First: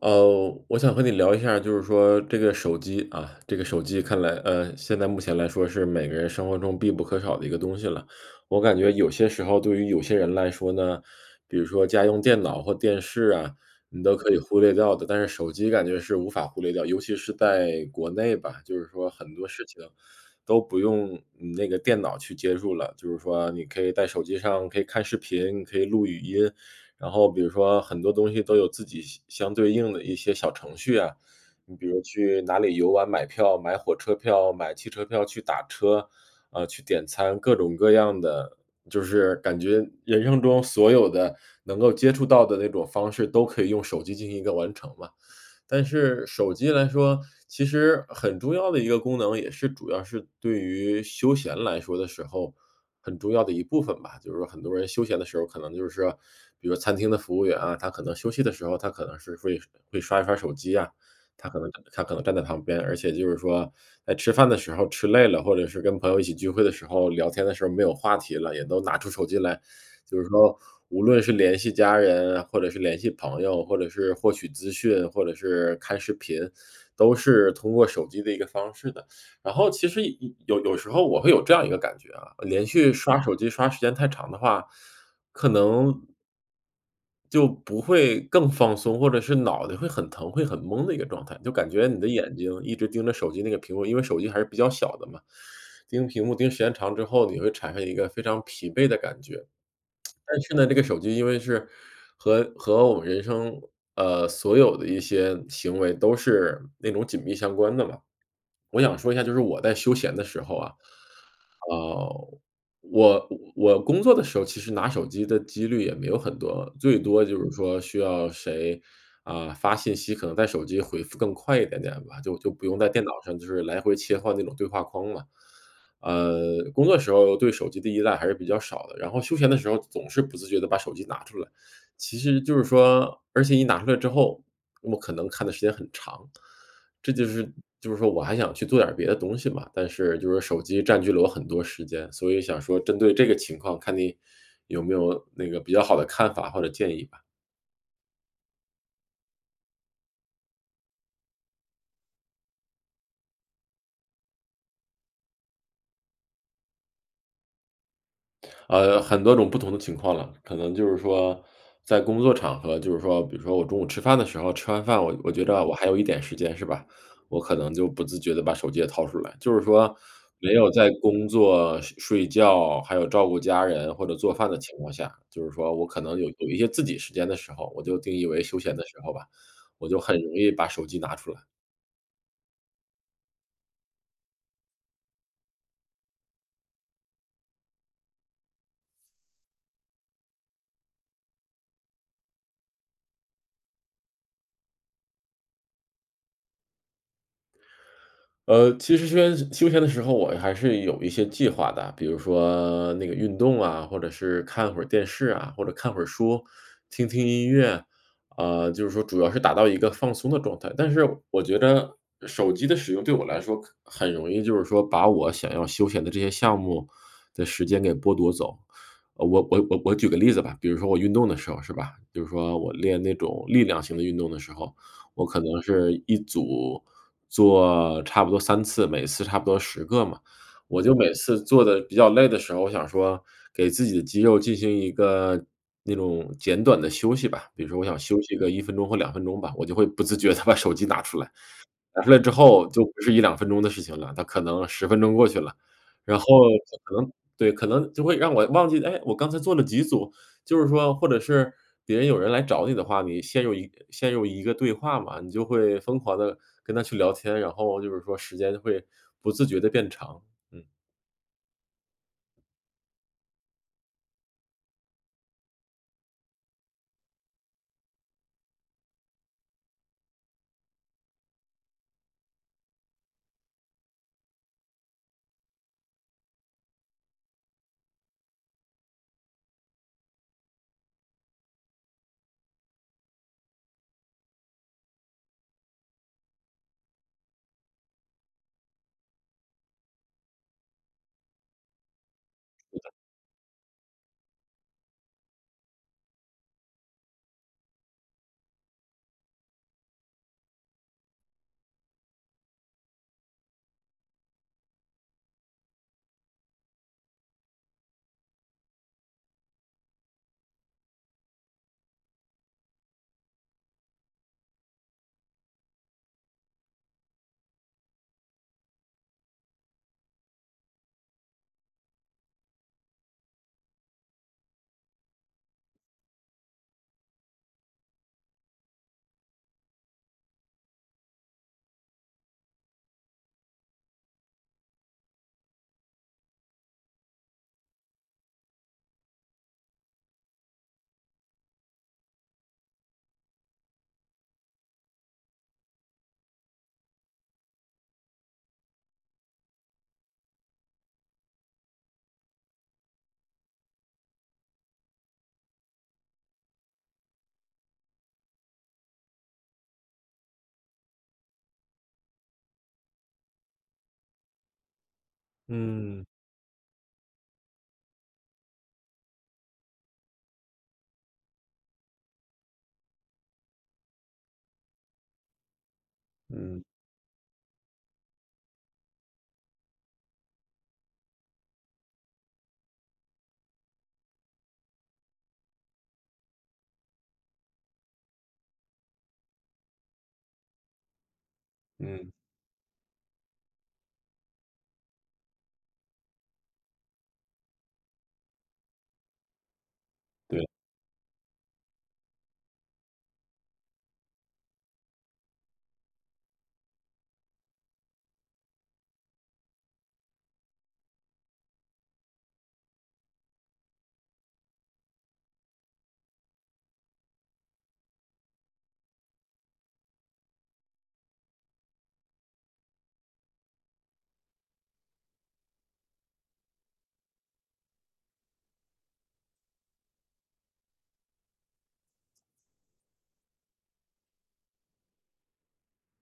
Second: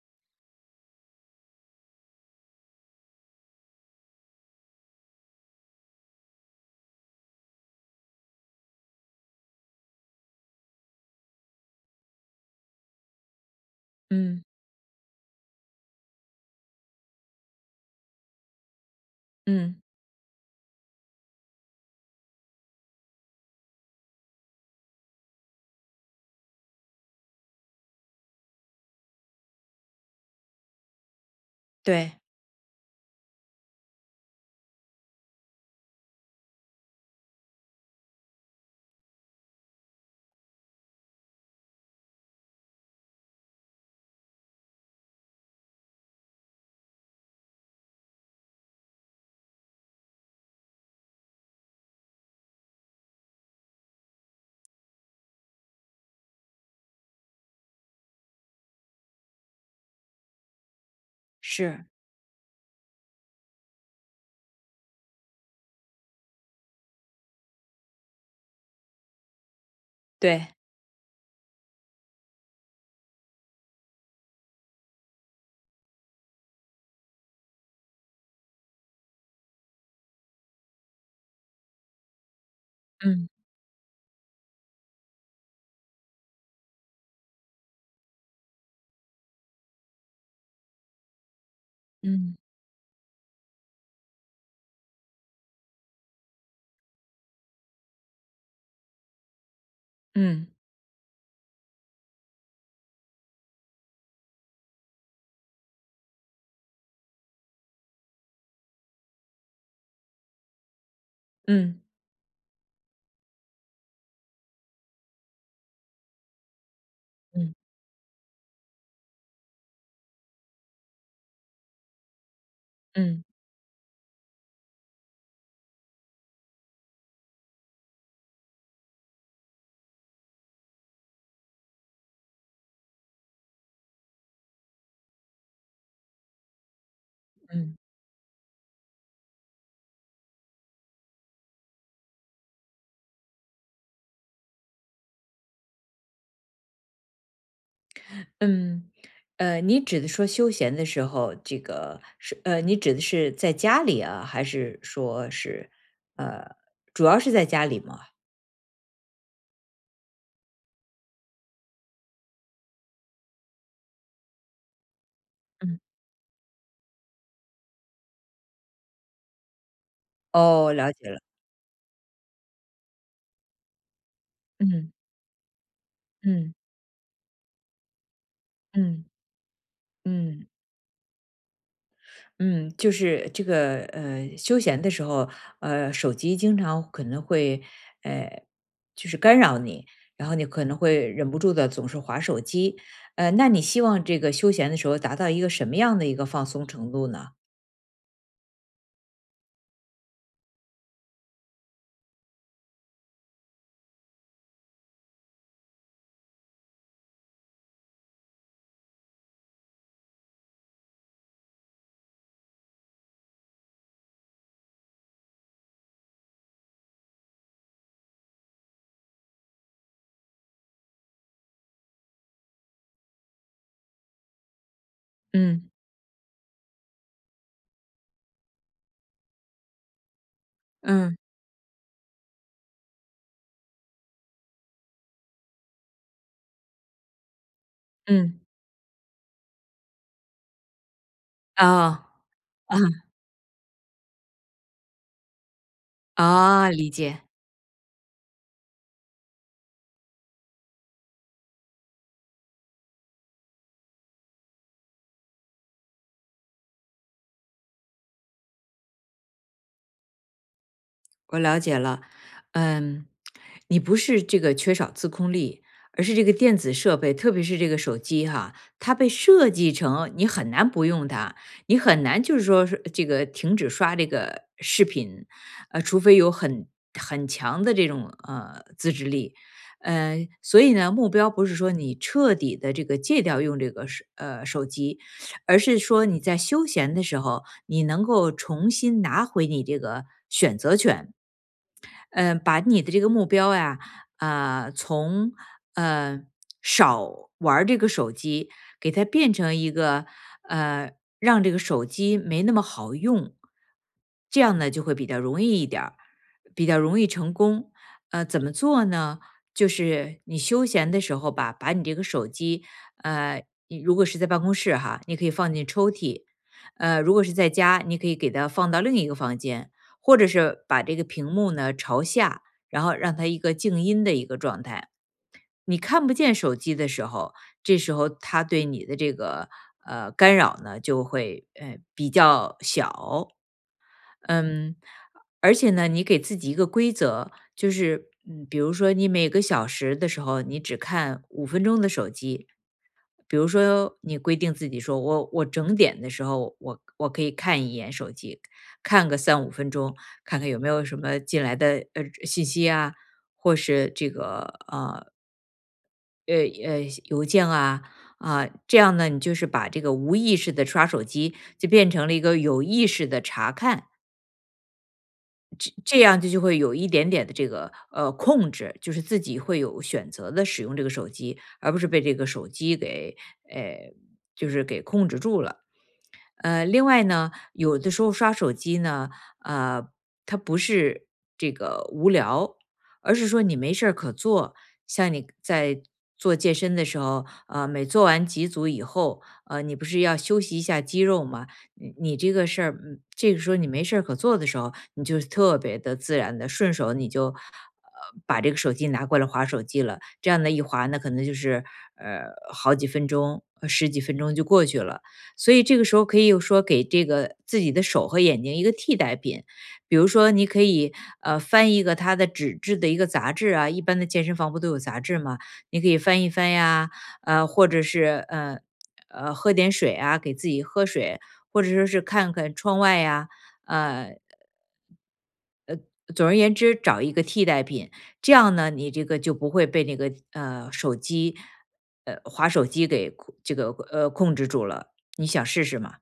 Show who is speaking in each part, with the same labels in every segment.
Speaker 1: 我想和你聊一下，就是说这个手机啊，这个手机看来，呃，现在目前来说是每个人生活中必不可少的一个东西了。我感觉有些时候对于有些人来说呢，比如说家用电脑或电视啊，你都可以
Speaker 2: 嗯
Speaker 1: 忽略掉的，但是手机感觉是无法忽略掉，尤其是在国内吧，就是说很多事情
Speaker 2: 嗯，
Speaker 1: 都不用你那个电脑去接触了，就是说你可以在手机上可以看视频，可以录语音，然后比如说很多东西都有自己相对应的一些小程序啊，你比如
Speaker 2: 对，
Speaker 1: 去哪里游玩、买票、买火车票、买汽车票、去打车，啊，去点餐，各种各样的，就是感觉人生中所有的能够接触到的那种方式都可以用手机进行一个完成嘛。但是手机来说，其实很重要的一个功能，也是主要是对于休闲来说的时候，很重要的一部分吧。就是说很多人休闲的时候，可能就是比如餐厅的服务员啊，他可能休息的时候，他可能是会刷一刷手机啊，他可能
Speaker 2: 是，
Speaker 1: 他可能站在旁边，而且就是说在吃饭的时候吃累了，或者是跟朋友一起聚会的时候聊天的时候没有话题了，也都拿出手机来就是
Speaker 2: 对，
Speaker 1: 说，无论是联系家人，或者是联系朋友，或者是获取资讯，或者是看视频，都是通过手机的一个方式的。然后其实有时候我会有这样一个感觉啊，连续刷
Speaker 2: 嗯
Speaker 1: 手机刷时间太长的话，可能就不会更放松，或者是脑袋会很疼、会很懵的一个状态，就感觉你的眼
Speaker 2: 嗯
Speaker 1: 睛一直盯着手机那个屏幕，因为手机还是比较小的嘛，盯屏幕盯时间长之后，你会产生一个非常疲惫的感觉。但
Speaker 2: 嗯
Speaker 1: 是呢，这个手机因为是和我们人生，所有的一些行为都是那种紧密相关的嘛。我想说一下，就是我在休闲的时候啊，
Speaker 2: 嗯
Speaker 1: 呃，我我工作的时候其实拿手机的几率也没有很多，最多就是
Speaker 2: 嗯
Speaker 1: 说需要谁，啊，发信息可能在手机回复更快一点点吧，就不用在电脑
Speaker 2: 嗯
Speaker 1: 上就是来回切换那种对话框嘛。工作时候对手机的依赖还是比较少的，然后休闲的时候总是不自觉的把手机拿出来。其实就是说而且一拿出来之后，我可能看的时间很长。这就是
Speaker 2: 嗯
Speaker 1: 就是说我还想去做点儿别的东西嘛，但是就是手机占据了我很多时间，所以想说针对这个情况，看你有没有那个比较好的看法或者建议吧？
Speaker 2: 嗯。你指的说休闲的时候，这个是你指的是在家里啊，还是说是呃，主要是在家里吗？
Speaker 1: 很多种不同的情况了，可能就是说在工作场合，就是说，比如说我中午吃饭的时候，吃完饭我觉得着我
Speaker 2: 嗯。
Speaker 1: 还有一点时间是吧，我可能就不自觉的把手机也掏出来，就是说没有
Speaker 2: 哦，
Speaker 1: 在
Speaker 2: 了解了。
Speaker 1: 工作、睡觉，还有照顾家人或者做饭的情况
Speaker 2: 嗯
Speaker 1: 下，就是说我可能有
Speaker 2: 嗯
Speaker 1: 一些自己时间的时候，我就定义为休闲的时
Speaker 2: 嗯
Speaker 1: 候吧，我就很容
Speaker 2: 嗯。
Speaker 1: 易把手机拿出来。
Speaker 2: 嗯，就是这个休闲的时候，手机经常可能会呃，就是干扰你，然后你可能会忍不住的总是划手机。那你希望这个休闲的时候达到一个什么样的一个放松程度呢？
Speaker 1: 其实休闲的时候，我还是有一些计划的，比如说那个运动啊，或者是看会儿电视啊，或者看会儿书，听听音乐，啊、就是说主要是达到一个放松的状态。但是我觉得手机的使用对我来说可很容易，就是说把我想要休闲的这些项目的时间给剥夺走。我举个例子吧，比如说我运动的时候是吧，就是说我练那种力量型的运动的时候，我可能
Speaker 2: 嗯
Speaker 1: 是一组。做差不多3次，每次差不多10个嘛。我就每
Speaker 2: 嗯
Speaker 1: 次做的比较累的时候，我想说给自己的肌肉进行一个那种简短的休息吧，比如说我想休息
Speaker 2: 嗯，
Speaker 1: 个1分钟或两分钟吧，我就会不自觉的把手机拿出来。打出
Speaker 2: 啊
Speaker 1: 来之后
Speaker 2: 啊
Speaker 1: 就不是一两分钟的事情了，它可能10分钟过去了，然后
Speaker 2: 啊，理
Speaker 1: 可能
Speaker 2: 解。
Speaker 1: 对，可能就会让我忘记，哎，我刚才做了几组，就是说或者是别人有人来找你的话，你陷入一个对话嘛，你就会疯狂的跟他去聊天，然后就是说时间会不自觉的变长，嗯。
Speaker 2: 我了解了。嗯，你不是这个缺少自控力，而是这个电子设备，特别是这个手机哈，它被设计成你很难不用它，你很难就是说是这个停止刷这个视频，除非有很强的这种自制力，所以呢，目标不是说你彻底的这个戒掉用这个手机，而是说你在休闲的时候，你能够重新拿回你这个选择权。嗯，把你的这个目标呀，啊，从呃少玩儿这个手机，给它变成一个呃让这个手机没那么好用，这样呢就会比较容易一点儿比较容易成功。怎么做呢？就是你休闲的时候吧，把你这个手机，你如果是在办公室哈，你可以放进抽屉；如果是在家，你可以给它放到另一个房间。或者是把这个屏幕呢朝下，然后让它一个静音的一个状态。你看不见手机的时候，这时候它对你的这个干扰呢就会比较小。嗯，而且呢，你给自己一个规则，就是比如说你每个小时的时候，你只看五分钟的手机。比如说，你规定自己说，我整点的时候，我可以看一眼手机，看个三五分钟，看看有没有什么进来的信息啊，或是这个呃邮件啊啊，这样呢，你就是把这个无意识的刷手机，就变成了一个有意识的查看。这这
Speaker 1: 嗯，
Speaker 2: 样就会有一点点的这个控制，就是自己会有选择的使用这个手机，而不是被这个手机给呃就是给控制住了。
Speaker 1: 嗯，
Speaker 2: 另外呢，有的时候刷手机呢，呃，它不是这个无聊，而是说你没事儿可做。像你在做健身的时候，每做完几组以后，你不是要休息一下肌肉吗？你
Speaker 1: 嗯，
Speaker 2: 你这个事儿，这个时候你没事儿可做的时候，你就特别的自然的顺手你就。把这个手机拿过来划手机了，这样
Speaker 1: 对。
Speaker 2: 的一划呢，可能就是呃好几分钟、十几分钟就过去了。所以这个时候可以有说给这个自己的手和眼睛一个替代品，比如说你可以翻一个它的纸质的一个杂志啊，一般的健身房不都有杂志吗？你可以翻一翻呀，或者是喝点水啊，给自己喝水，或者说是看看窗外呀，呃，总而言之找一个替代品，这样呢，你这个就不会被那个手机划手机给控这个呃控制住了。你想试试吗？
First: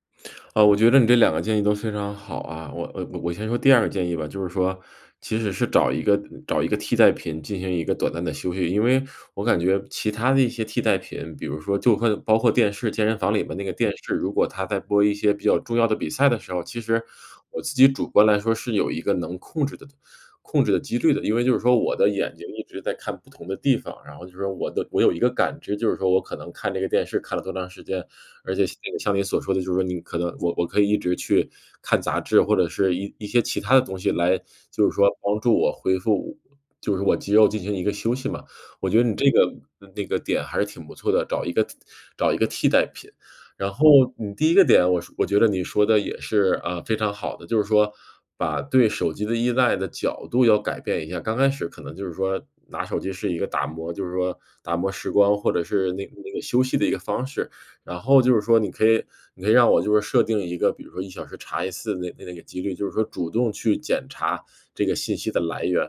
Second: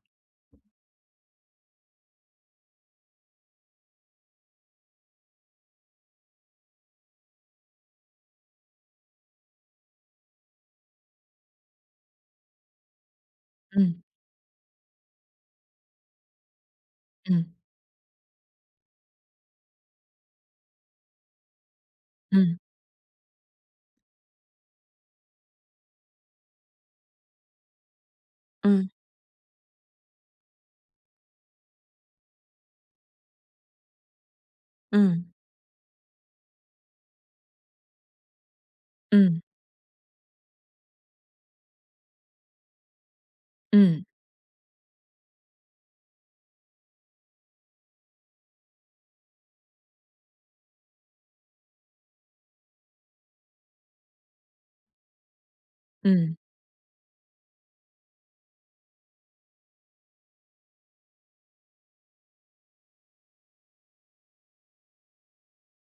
Speaker 1: 啊，我觉得你这2个建议都非常好啊。我先说第二个建议吧，就是说，其实是找一个替代品进行一个短暂的休息，因为我感觉其他的一些替代品，比如说就会包括电视、健身房里面那个电
Speaker 2: 嗯。
Speaker 1: 视，如果它在播一些比较重要的比赛的时候，其实
Speaker 2: 嗯
Speaker 1: 我自己主观来说是有一个能控制的几率的。因为就是说我的眼睛
Speaker 2: 嗯
Speaker 1: 一直在看不同的地方，然后就是说我有一个感知，就是说我可能看这个电视看了多长时间，而且
Speaker 2: 嗯
Speaker 1: 那个像你所说的，就是说你可能我我可以一直去看杂志，或者是一些其他的东西来，就是说
Speaker 2: 嗯
Speaker 1: 帮助我恢复，就是我肌肉进行一个休息嘛。我觉得你这
Speaker 2: 嗯
Speaker 1: 个那个点还是挺不错的，找一个替代品。然
Speaker 2: 嗯
Speaker 1: 后你第一个点，我觉得你说的也是，啊，非常好的，就是说把对手机的依赖的角度要改变一下。刚开始可能就是说拿手机是一个打磨，就是说打磨时光或者是那那
Speaker 2: 嗯，
Speaker 1: 个休息的一个方式。然后就是说你可以让我就是设定一个，比如说一小时查一次那个几率，就是说主动去检查这个信息的来源。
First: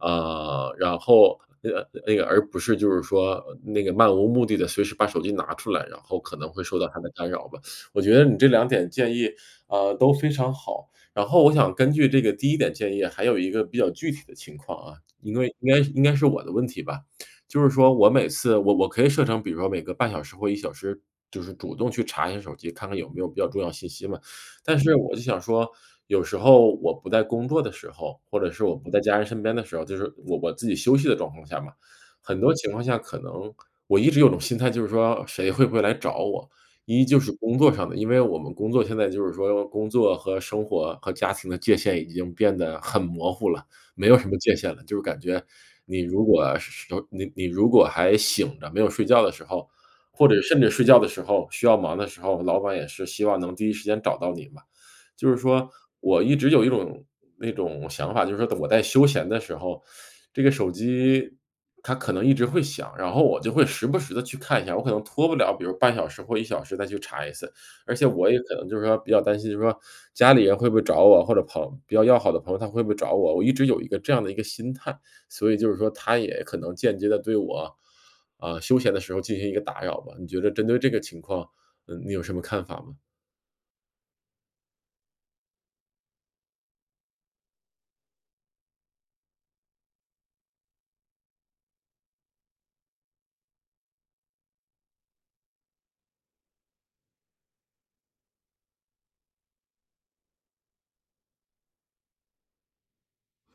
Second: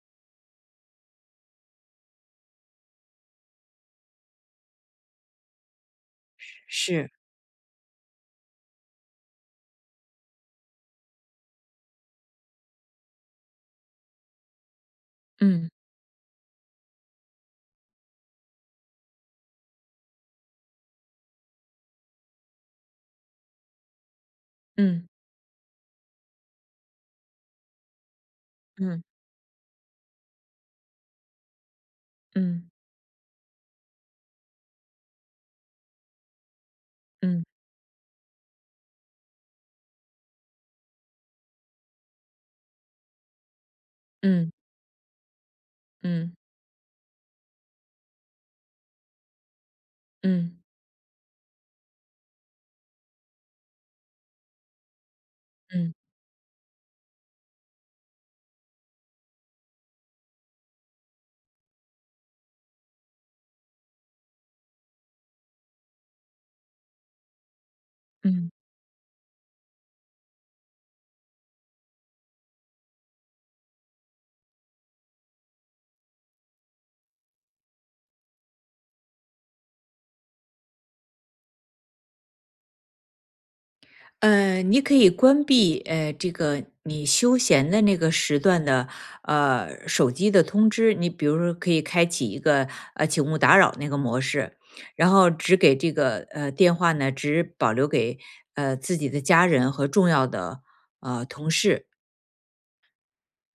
Speaker 1: 然后那个而不是就是说那个漫无目的的随时把手机拿出来，然后可能会受到它的
Speaker 2: 是，
Speaker 1: 干扰吧。我觉得你这2点建议，都非常好。然后我想根据这个第一点建议，还有一个比较具体的情况啊，因为
Speaker 2: 嗯
Speaker 1: 应该是我的问题吧。就是说每次我可以设成比如说每隔半小时或一小时，就是主动去查一下手机，看看有没有比较重要信息嘛。但是
Speaker 2: 嗯
Speaker 1: 我就想说，有时候我不在工作的时候，或者是我不在
Speaker 2: 嗯
Speaker 1: 家人身边的时候，就是我自己休息的状况下嘛，很多
Speaker 2: 嗯
Speaker 1: 情况下可能我一直有种心态，就是说谁会不会来找我？一就是
Speaker 2: 嗯
Speaker 1: 工作上的，因为我们工作现在就是说工作和生活和家庭的界限已经变得很模糊了，没有什么
Speaker 2: 嗯
Speaker 1: 界限了，就是感觉你如
Speaker 2: 嗯
Speaker 1: 果是你你如果还醒着没有睡觉的时候，或者
Speaker 2: 嗯
Speaker 1: 甚至睡觉的时候，需要忙的时候，老板也是希望能第一时间找到你嘛。就是说
Speaker 2: 嗯
Speaker 1: 我一直有一种那种想法，就是说我在休闲的时候，这个手机它可能一直会响，然后我就会时不时的去看一下，我可能拖不了，比如半小时或一小时再去查一次。而且我也
Speaker 2: 嗯。
Speaker 1: 可能就是说比较担心，就是说家里人会不会找我，或者比较要好的朋友他会不会找我，我一直有一个这样的一个心态，所以就是说他也可能间接的对我啊，休闲的时候进行一个打扰吧。你觉得针对这个情况，嗯，你有什么看法吗？
Speaker 2: 你可以关闭这个你休闲的那个时段的手机的通知，你比如说可以开启一个请勿打扰那个模式，然后只给这个电话呢只保留给自己的家人和重要的同事，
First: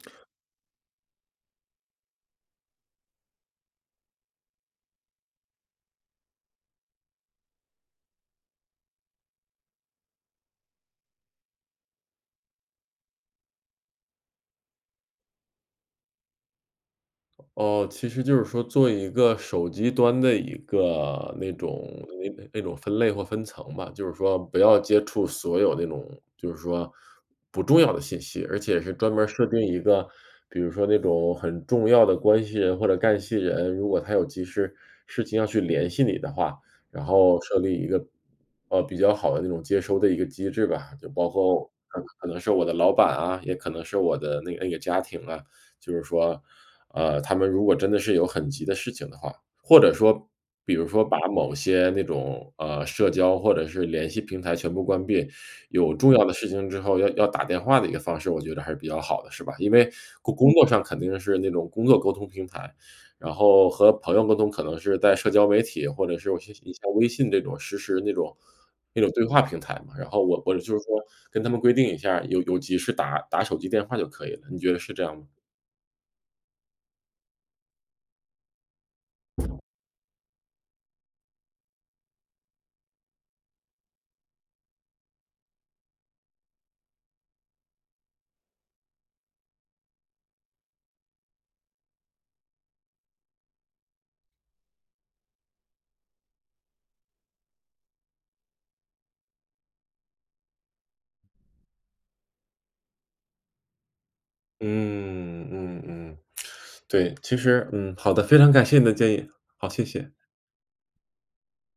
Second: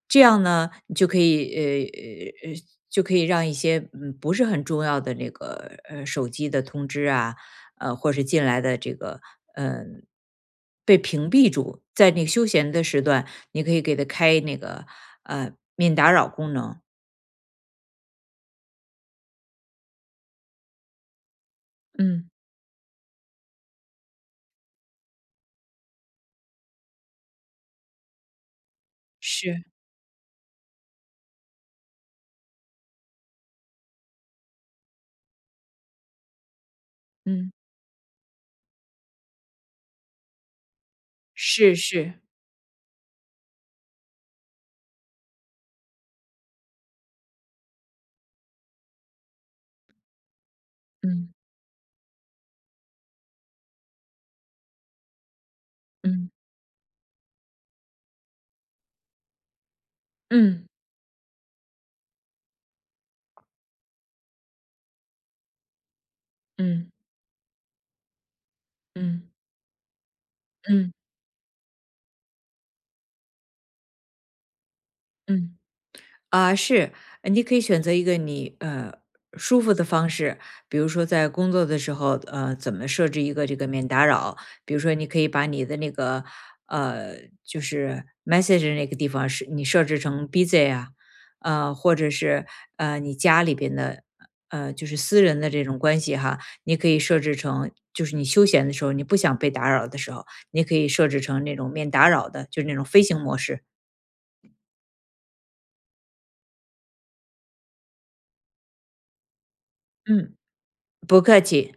Speaker 2: 这样呢，你就可以就可以让一些不是很重要的那个手机的通知啊，或是进来的这个嗯呃被屏蔽住。在那个休闲的时段，你可以给它开那个免打扰功能。
Speaker 1: 哦，其实就是说做一个手机端的一个那种
Speaker 2: 嗯，
Speaker 1: 那种分类或分层吧，就是说不要接触所有那种就是说不重要的信息，而且是专门儿设定
Speaker 2: 是，
Speaker 1: 一个，比如说那种很重要的关系人或者干系人，如果他有事情要去联系你的话，然后
Speaker 2: 嗯。
Speaker 1: 设立一个比较好的那种接收的一个机制吧，就包括
Speaker 2: 是
Speaker 1: 可
Speaker 2: 是，
Speaker 1: 可能是我的老板啊，也可能是我的那个家庭啊，就是说。他们如果真的是有很急的事情的话，或者说比如说把
Speaker 2: 嗯
Speaker 1: 某些那种，社交或者是联系平台全部关闭，有重要
Speaker 2: 嗯
Speaker 1: 的事情之后要打电话的一个方式，我觉得还是比较好的，是吧？因为工作
Speaker 2: 嗯
Speaker 1: 上肯定是那种工作沟通平台，然后和朋友沟通可能是在社交媒体或者是我像你像
Speaker 2: 嗯
Speaker 1: 微信这种实时那种对
Speaker 2: 嗯
Speaker 1: 话平台嘛，然后我就是
Speaker 2: 嗯
Speaker 1: 说跟他们规定一下，有急事打手机电话就可以了，你觉得是这样吗？
Speaker 2: 嗯。啊，是，你可以选择一个你舒服的方式，比如说在工作的时候，怎么设置一个这个免打扰？比如说，你可以把你的那个呃，就是 message 那个地方是你设置成 busy 啊，或者是你家里边的就是私人的这种关系哈，你可以设置成就是你休闲的时候，你不想被打扰的时候，你可以设置成那种免打扰的，就是那种飞行模式。
Speaker 1: 嗯嗯嗯，对，其实嗯，好的，非常感谢你的建议，好，谢谢。
Speaker 2: 嗯，不客气。